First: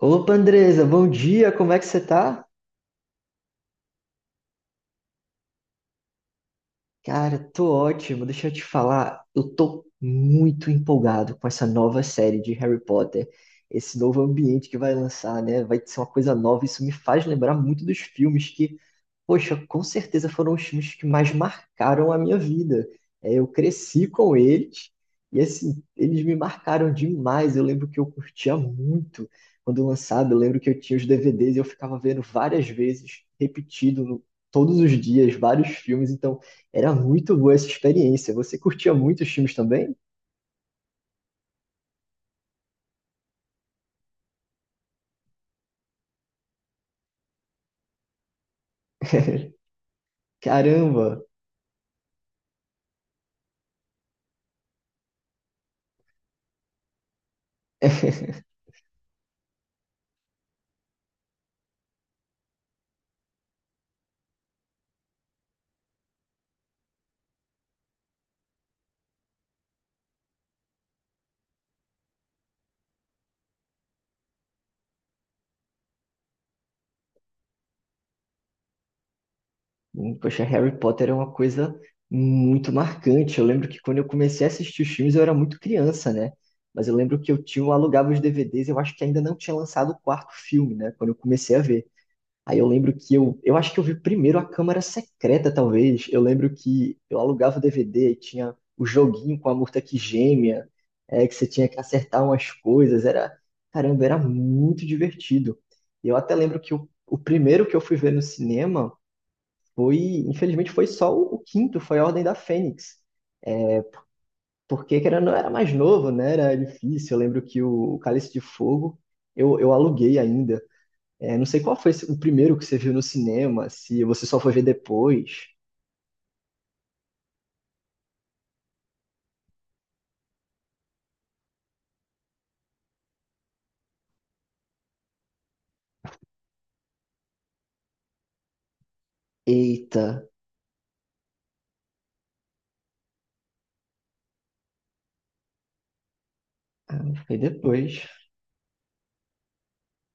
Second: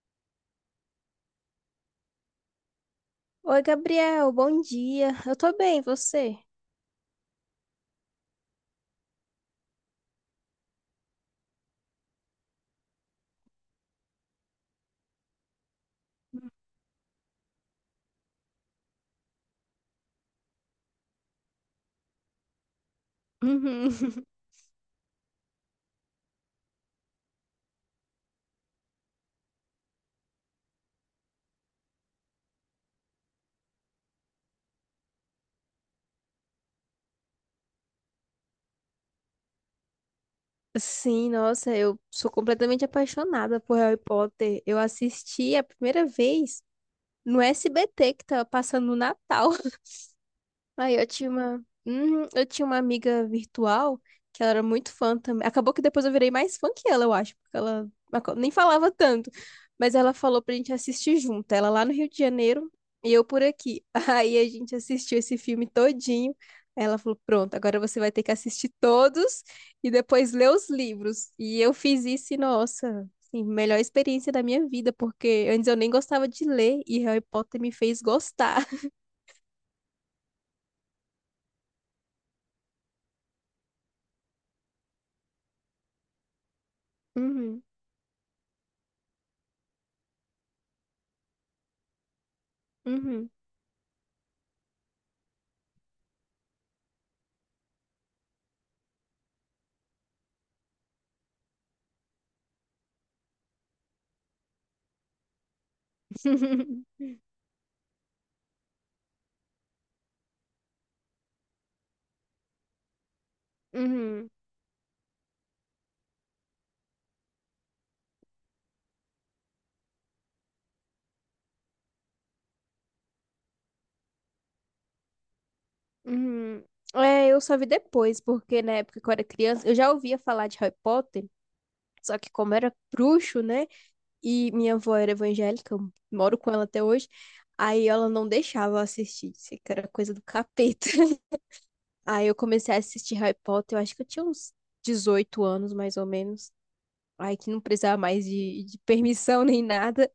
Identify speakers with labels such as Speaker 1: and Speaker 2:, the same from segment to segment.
Speaker 1: Opa, Andresa, bom dia, como é que você tá?
Speaker 2: Oi, Gabriel, bom dia. Eu tô bem, e você?
Speaker 1: Cara, tô ótimo. Deixa eu te falar, eu tô muito empolgado com essa nova série de Harry Potter, esse novo ambiente que vai lançar, né? Vai ser uma coisa nova. Isso me faz lembrar muito dos filmes que, poxa, com certeza foram os filmes que mais marcaram a minha vida. É, eu
Speaker 2: Uhum.
Speaker 1: cresci com eles e, assim, eles me marcaram demais. Eu lembro que eu curtia muito quando lançado. Eu lembro que eu tinha os DVDs e eu ficava vendo várias vezes, repetido todos os dias, vários filmes. Então, era muito boa essa experiência. Você curtia muito os filmes também?
Speaker 2: Sim, nossa, eu sou completamente apaixonada por Harry Potter. Eu assisti a primeira vez no SBT que tava passando no Natal. Aí eu
Speaker 1: Caramba!
Speaker 2: tinha uma, Uhum. Eu tinha uma amiga virtual que ela era muito fã também. Acabou que depois eu virei mais fã que ela, eu acho, porque ela nem falava tanto. Mas ela falou pra gente assistir junto, ela lá no Rio de Janeiro e eu por aqui. Aí a gente assistiu esse filme todinho. Aí ela falou: "Pronto, agora você vai ter que assistir todos e depois ler os livros". E eu fiz isso e nossa, assim, melhor experiência da minha vida, porque antes eu nem gostava de ler e Harry Potter me fez gostar.
Speaker 1: Poxa, Harry Potter é uma coisa muito marcante. Eu lembro que quando eu comecei a assistir os filmes, eu era muito criança, né? Mas eu lembro que
Speaker 2: Uhum,
Speaker 1: eu alugava os DVDs, eu acho que ainda não tinha lançado o quarto filme, né? Quando eu comecei a ver. Aí eu lembro que
Speaker 2: uhum.
Speaker 1: eu acho que eu vi primeiro a Câmara Secreta, talvez. Eu lembro que eu alugava o DVD e tinha o joguinho com a Murta que gêmea, é, que você tinha que acertar umas coisas. Era, caramba, era muito divertido. E eu até lembro que o primeiro que eu fui ver no cinema foi, infelizmente, foi só o quinto, foi a Ordem da Fênix.
Speaker 2: Uhum,
Speaker 1: Porque querendo, ou não, era mais novo, né? Era difícil. Eu lembro que o Cálice de Fogo eu aluguei ainda. É, não sei qual foi esse- o primeiro que você viu no cinema, se você só foi ver depois.
Speaker 2: uhum. É, eu só vi depois, porque na época que eu era criança, eu já ouvia falar de Harry Potter, só que como era bruxo, né? E minha avó era evangélica, eu moro com ela até hoje, aí ela não deixava eu assistir, disse que era
Speaker 1: Eita,
Speaker 2: coisa do capeta. Aí eu comecei a assistir Harry Potter, eu acho que eu tinha uns 18 anos, mais ou menos. Aí
Speaker 1: foi
Speaker 2: que não precisava
Speaker 1: depois.
Speaker 2: mais de permissão nem nada.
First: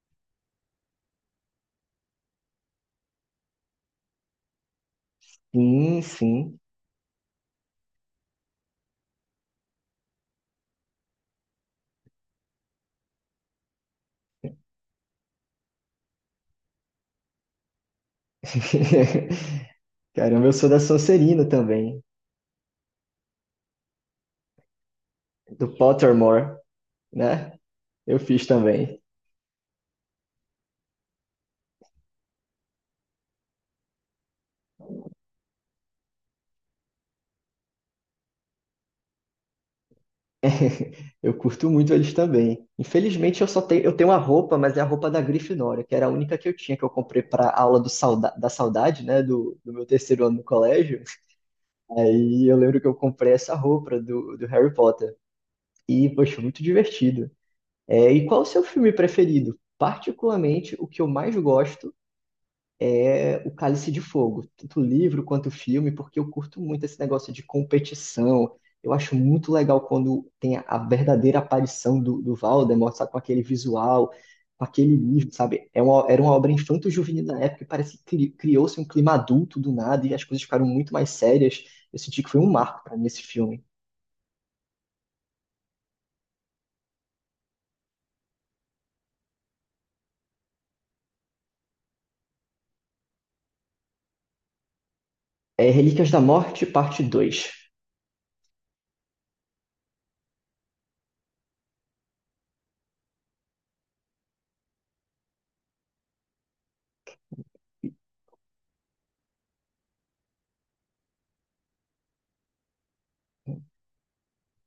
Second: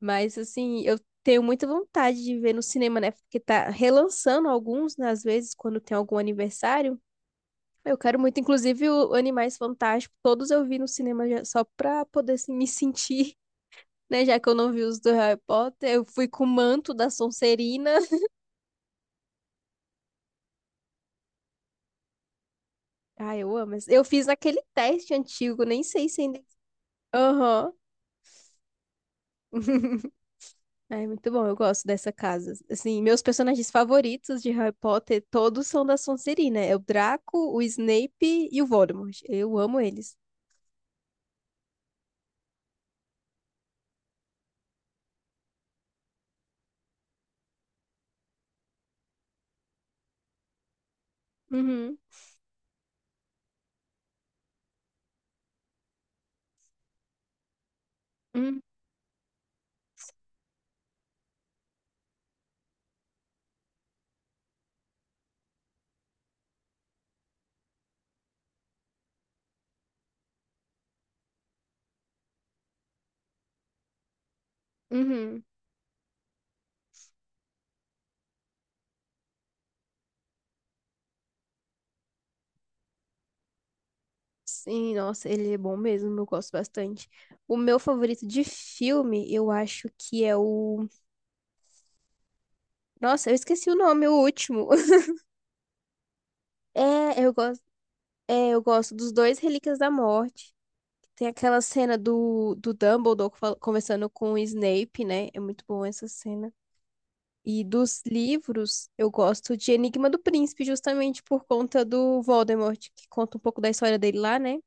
Speaker 2: Mas assim, eu tenho muita vontade de ver no cinema, né? Porque tá relançando alguns, né, às vezes, quando tem
Speaker 1: Sim,
Speaker 2: algum
Speaker 1: sim.
Speaker 2: aniversário. Eu quero muito, inclusive, o Animais Fantásticos, todos eu vi no cinema só pra poder assim, me sentir, né? Já que eu não vi os do Harry Potter, eu fui com o manto da Sonserina.
Speaker 1: Caramba, eu sou da Sonserina também,
Speaker 2: Ah, eu amo. Eu fiz aquele teste antigo,
Speaker 1: do
Speaker 2: nem sei se ainda.
Speaker 1: Pottermore, né?
Speaker 2: Aham.
Speaker 1: Eu fiz também.
Speaker 2: É muito bom, eu gosto dessa casa. Assim, meus personagens favoritos de Harry Potter todos são da Sonserina. É o Draco, o Snape e o Voldemort. Eu amo eles.
Speaker 1: Eu curto muito eles também. Infelizmente, eu tenho uma roupa, mas é a roupa da Grifinória, que era a única que eu tinha, que eu comprei para aula do sauda da saudade, né? Do meu terceiro ano no colégio.
Speaker 2: Uhum,
Speaker 1: Aí eu lembro que eu comprei essa roupa do Harry Potter. E, poxa, muito divertido. É, e qual o
Speaker 2: uhum,
Speaker 1: seu filme preferido? Particularmente, o que eu mais gosto é O Cálice de Fogo, tanto o livro quanto o filme, porque eu curto muito esse negócio de competição. Eu acho muito legal quando tem a verdadeira aparição do Voldemort, sabe, com aquele visual, com aquele livro,
Speaker 2: uhum.
Speaker 1: sabe? Era uma obra infanto-juvenil da época e parece que criou-se um clima adulto do nada e as coisas ficaram muito mais sérias. Eu senti que foi um marco para mim esse filme.
Speaker 2: Sim, nossa, ele é bom mesmo, eu gosto bastante. O meu favorito de filme, eu acho que é o... Nossa, eu esqueci o nome, o último.
Speaker 1: É Relíquias da Morte, parte
Speaker 2: É, eu
Speaker 1: dois.
Speaker 2: gosto, é, eu gosto dos dois Relíquias da Morte. Tem aquela cena do Dumbledore conversando com o Snape, né? É muito bom essa cena. E dos livros, eu gosto de Enigma do Príncipe, justamente por conta do Voldemort, que conta um pouco da história dele lá, né?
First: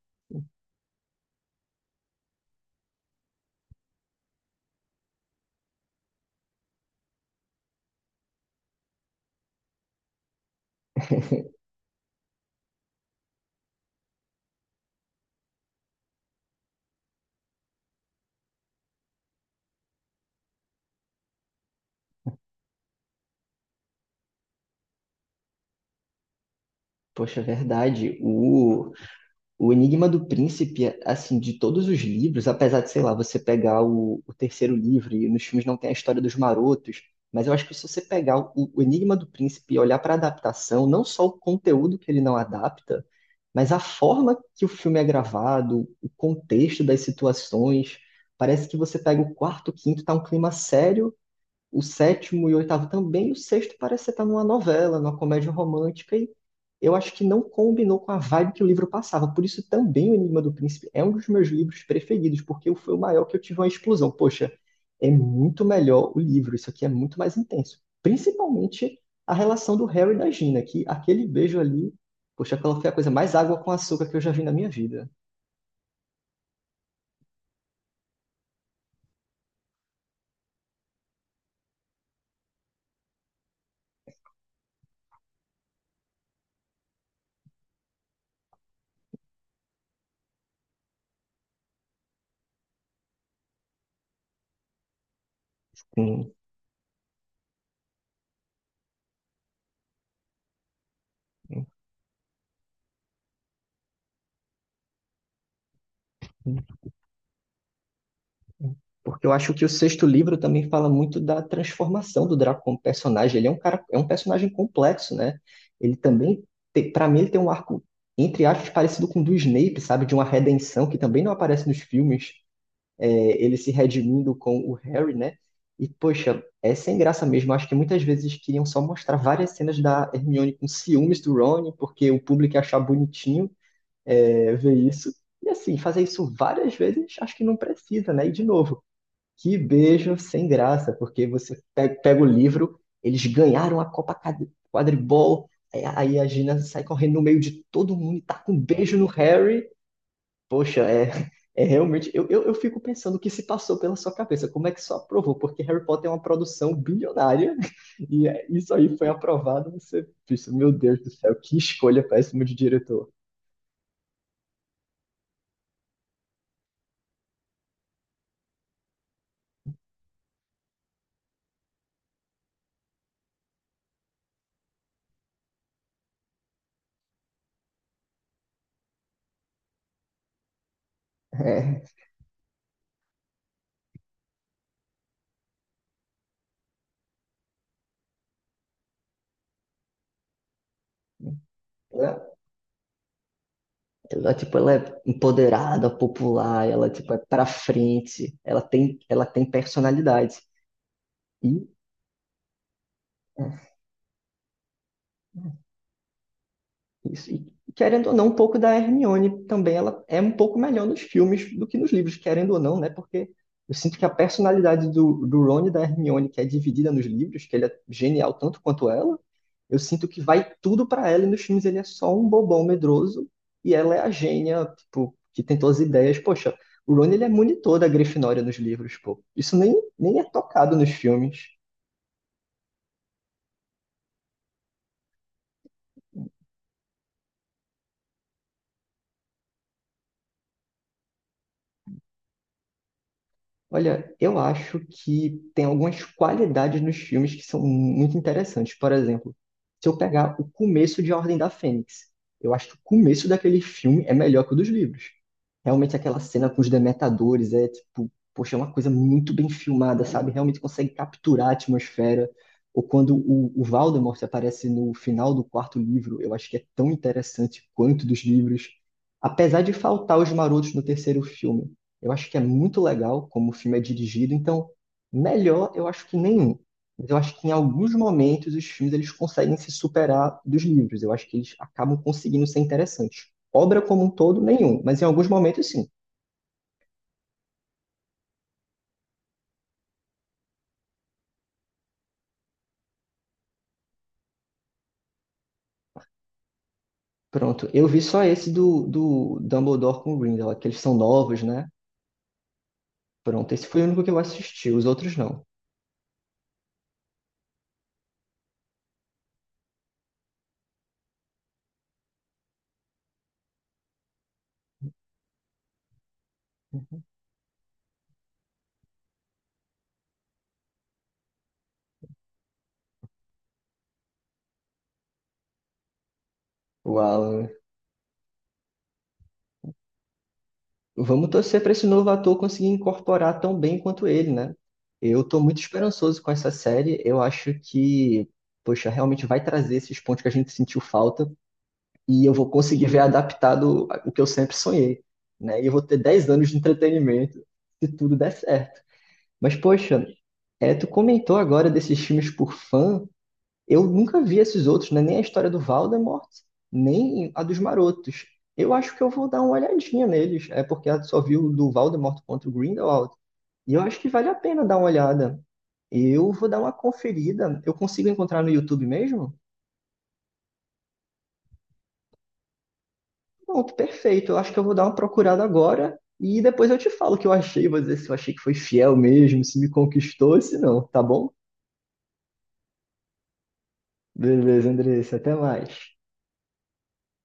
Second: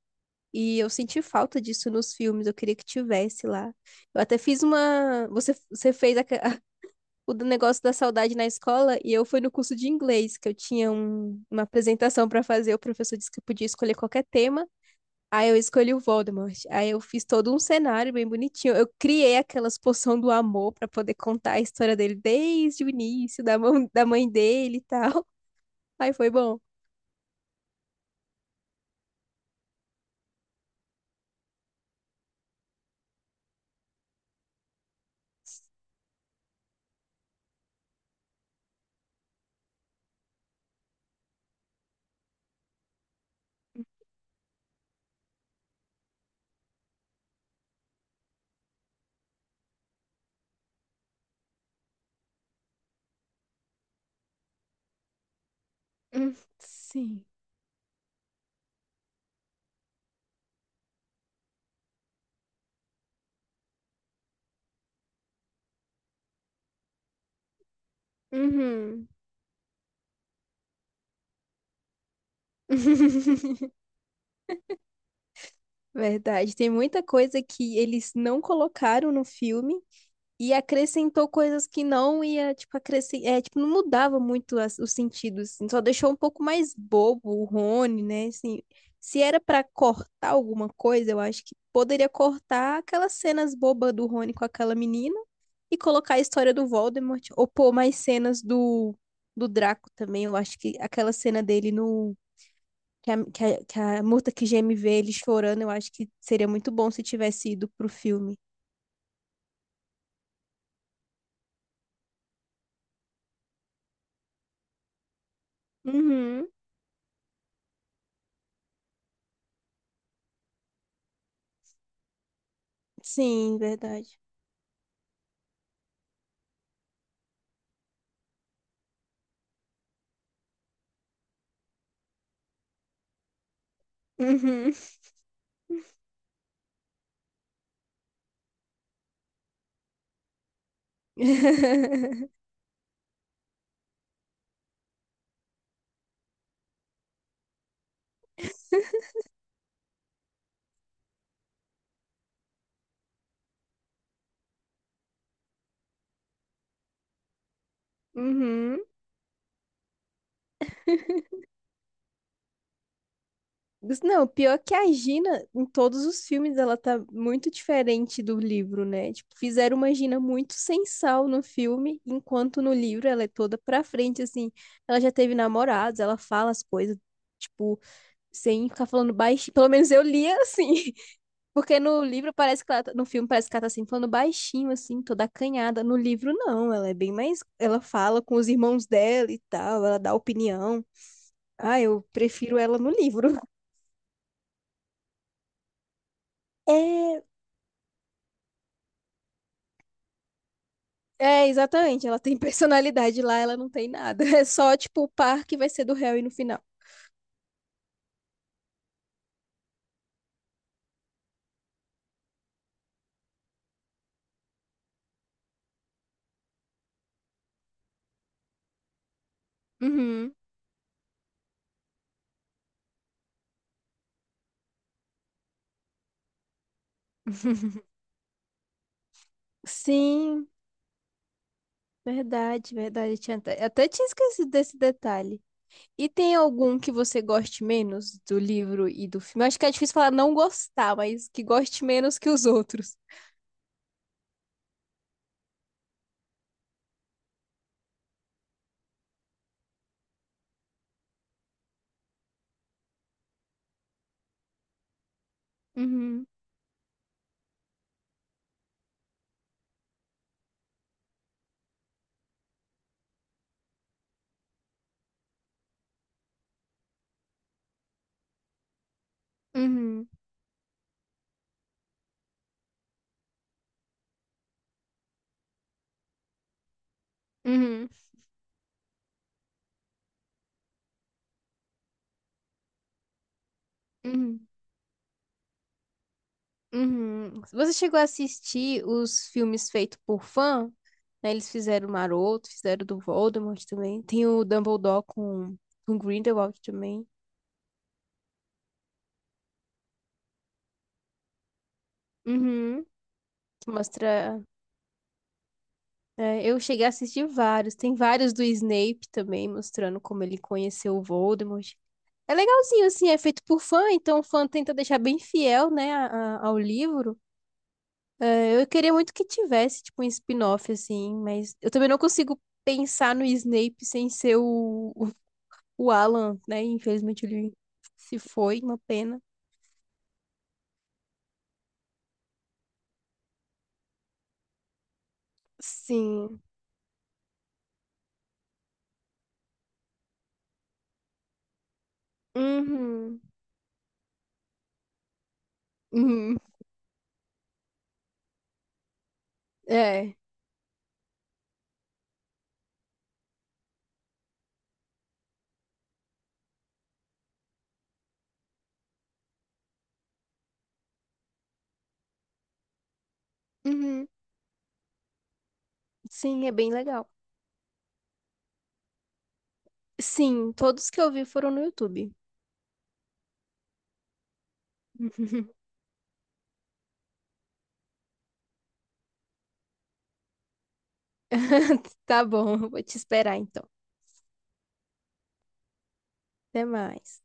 Speaker 2: E eu senti falta disso nos filmes, eu queria que tivesse lá. Eu até fiz uma. O do negócio da saudade na escola, e eu fui no curso de inglês, que eu tinha uma apresentação para fazer, o professor disse que eu podia escolher qualquer tema. Aí eu escolhi o Voldemort. Aí eu fiz todo um cenário bem bonitinho. Eu criei aquelas poção do amor pra poder contar a história dele desde o início, da mãe dele e tal. Aí foi bom.
Speaker 1: Poxa, é verdade. O Enigma do Príncipe, assim, de todos os livros, apesar de, sei lá, você pegar o terceiro livro e nos filmes não tem a história dos marotos, mas eu acho que se você pegar o Enigma do Príncipe e olhar para a adaptação, não só o conteúdo que ele não adapta, mas a forma que o filme é gravado, o contexto das situações, parece que você pega o quarto, o quinto, tá um clima sério, o sétimo e o oitavo também, e o sexto parece estar numa novela, numa comédia romântica, e
Speaker 2: Hum,
Speaker 1: eu acho que
Speaker 2: Sim.
Speaker 1: não combinou com a vibe que o livro passava. Por isso também o Enigma do Príncipe é um dos meus livros preferidos, porque foi o maior que eu tive uma explosão. Poxa, é muito melhor o livro, isso aqui é muito mais intenso. Principalmente
Speaker 2: Uhum.
Speaker 1: a relação do Harry e da Gina, que aquele beijo ali, poxa, aquela foi a coisa mais água com açúcar que eu já vi na minha vida.
Speaker 2: Verdade. Tem muita coisa que eles não colocaram no filme. E acrescentou coisas que não ia, tipo, é, tipo, não mudava muito os sentidos, assim, só deixou um pouco mais bobo o Rony, né? Assim, se era pra cortar alguma coisa, eu acho que poderia cortar aquelas cenas bobas do Rony com aquela menina e colocar a
Speaker 1: Hum.
Speaker 2: história do Voldemort, ou pôr mais cenas do Draco também. Eu acho que aquela cena dele no... Que a Murta que geme vê ele chorando, eu acho que seria muito bom se tivesse ido pro filme.
Speaker 1: Porque eu acho que o sexto livro também fala muito da transformação do Draco como personagem. Ele é um cara, é um personagem complexo, né? Ele também,
Speaker 2: Uhum.
Speaker 1: para mim, ele tem um arco, entre aspas, parecido com o do Snape, sabe? De uma redenção que também não aparece nos filmes. É, ele
Speaker 2: Sim,
Speaker 1: se
Speaker 2: verdade.
Speaker 1: redimindo com o Harry, né? E, poxa, é sem graça mesmo. Acho que muitas vezes queriam só mostrar várias cenas da Hermione com ciúmes do Ron, porque o público ia achar bonitinho
Speaker 2: Uhum.
Speaker 1: ver isso. E assim, fazer isso várias vezes, acho que não precisa, né? E de novo, que beijo sem graça, porque você pega o livro, eles ganharam a Copa Quadribol, aí a Gina sai correndo no meio de todo mundo e tá com um beijo no Harry. Poxa, é, é realmente. Eu fico pensando o que se passou pela sua cabeça, como é que isso aprovou? Porque Harry Potter é uma produção bilionária e é, isso
Speaker 2: Uhum.
Speaker 1: aí foi aprovado. Você pensa, meu Deus do céu, que escolha péssima de diretor.
Speaker 2: Não, pior que a Gina, em todos os filmes, ela tá muito diferente do livro, né? Tipo, fizeram uma Gina muito sem sal no filme, enquanto no livro ela é toda pra frente, assim. Ela já teve namorados, ela fala as coisas, tipo, sem ficar falando baixinho. Pelo menos eu lia assim. Porque no livro parece que no filme parece que ela tá assim, falando baixinho, assim, toda acanhada. No livro, não, ela é bem mais. Ela fala com os irmãos dela e tal, ela dá opinião. Ah, eu
Speaker 1: É.
Speaker 2: prefiro ela no livro.
Speaker 1: Ela, tipo, ela é empoderada, popular, ela, tipo, é
Speaker 2: É,
Speaker 1: pra frente, ela tem personalidade.
Speaker 2: é,
Speaker 1: E
Speaker 2: exatamente. Ela tem personalidade lá, ela não
Speaker 1: é,
Speaker 2: tem nada. É só, tipo, o par que vai ser do Harry no final.
Speaker 1: isso. E querendo ou não, um pouco da Hermione também, ela é um pouco melhor nos filmes do que nos livros, querendo ou não, né? Porque eu sinto que a personalidade do Ron e da Hermione, que é dividida nos livros, que ele é genial tanto quanto ela, eu sinto que
Speaker 2: Uhum.
Speaker 1: vai tudo pra ela e nos filmes ele é só um bobão medroso e ela é a gênia, tipo, que tem todas as ideias. Poxa, o Ron ele é monitor da Grifinória nos livros, pô. Isso nem é
Speaker 2: Sim,
Speaker 1: tocado nos filmes.
Speaker 2: verdade, verdade. Tinha até tinha esquecido desse detalhe. E tem algum que você goste menos do livro e do filme? Eu acho que é difícil falar não gostar, mas que goste menos que os outros.
Speaker 1: Olha, eu acho que tem algumas qualidades nos filmes que são muito interessantes. Por exemplo, se eu pegar o começo de A Ordem da Fênix, eu acho que o começo daquele filme é melhor que o dos livros. Realmente aquela
Speaker 2: Uhum.
Speaker 1: cena com os demetadores é tipo, poxa, é uma coisa muito bem filmada, sabe? Realmente consegue capturar a atmosfera. Ou quando o Voldemort aparece no final do quarto livro, eu acho que é tão interessante quanto dos livros. Apesar de
Speaker 2: Uhum.
Speaker 1: faltar os marotos no terceiro filme. Eu acho que é muito legal como o filme é dirigido, então melhor eu acho que nenhum. Mas eu acho que em
Speaker 2: Uhum.
Speaker 1: alguns momentos os filmes eles conseguem se superar dos livros. Eu acho que eles acabam conseguindo ser interessantes. Obra como um todo,
Speaker 2: Uhum.
Speaker 1: nenhum, mas em alguns momentos sim.
Speaker 2: Uhum. Você chegou a assistir os filmes feitos por fã, né? Eles fizeram o Maroto, fizeram o do Voldemort também. Tem o Dumbledore com Grindelwald também.
Speaker 1: Pronto, eu vi só esse do Dumbledore com Grindelwald, que eles são novos, né?
Speaker 2: Uhum.
Speaker 1: Pronto, esse
Speaker 2: Que
Speaker 1: foi o único que eu
Speaker 2: mostra.
Speaker 1: assisti, os outros não.
Speaker 2: É, eu cheguei a assistir vários. Tem vários do Snape também, mostrando como ele conheceu o Voldemort. É legalzinho, assim, é feito por fã, então o fã tenta deixar bem fiel, né, ao livro. Eu queria muito que tivesse, tipo, um spin-off, assim, mas eu também não consigo pensar no Snape sem ser o Alan, né?
Speaker 1: Uau,
Speaker 2: Infelizmente ele se foi, uma pena.
Speaker 1: vamos torcer para esse novo ator conseguir incorporar tão bem quanto ele, né? Eu estou muito esperançoso com
Speaker 2: Sim.
Speaker 1: essa série. Eu acho que, poxa, realmente vai trazer esses pontos que a gente sentiu falta e eu vou conseguir ver
Speaker 2: Uhum.
Speaker 1: adaptado o que eu sempre sonhei, né? E eu vou ter 10
Speaker 2: Uhum.
Speaker 1: anos de entretenimento se tudo der certo. Mas, poxa,
Speaker 2: É.
Speaker 1: tu comentou agora desses filmes por fã. Eu nunca vi esses outros, né? Nem a história do Voldemort, nem a dos Marotos. Eu acho que eu vou dar uma olhadinha neles, é porque eu só vi o do Voldemort contra o Grindelwald. E eu acho
Speaker 2: Uhum.
Speaker 1: que vale a pena dar uma olhada. Eu
Speaker 2: Sim,
Speaker 1: vou
Speaker 2: é
Speaker 1: dar
Speaker 2: bem
Speaker 1: uma
Speaker 2: legal.
Speaker 1: conferida. Eu consigo encontrar no YouTube mesmo?
Speaker 2: Sim, todos que eu vi foram no YouTube.
Speaker 1: Pronto, perfeito. Eu acho que eu vou dar uma procurada agora e depois eu te falo o que eu achei. Vou dizer se eu achei que foi fiel mesmo, se me conquistou, se não, tá bom?
Speaker 2: Tá bom, vou te esperar então.
Speaker 1: Beleza, Andressa, até mais.
Speaker 2: Até mais.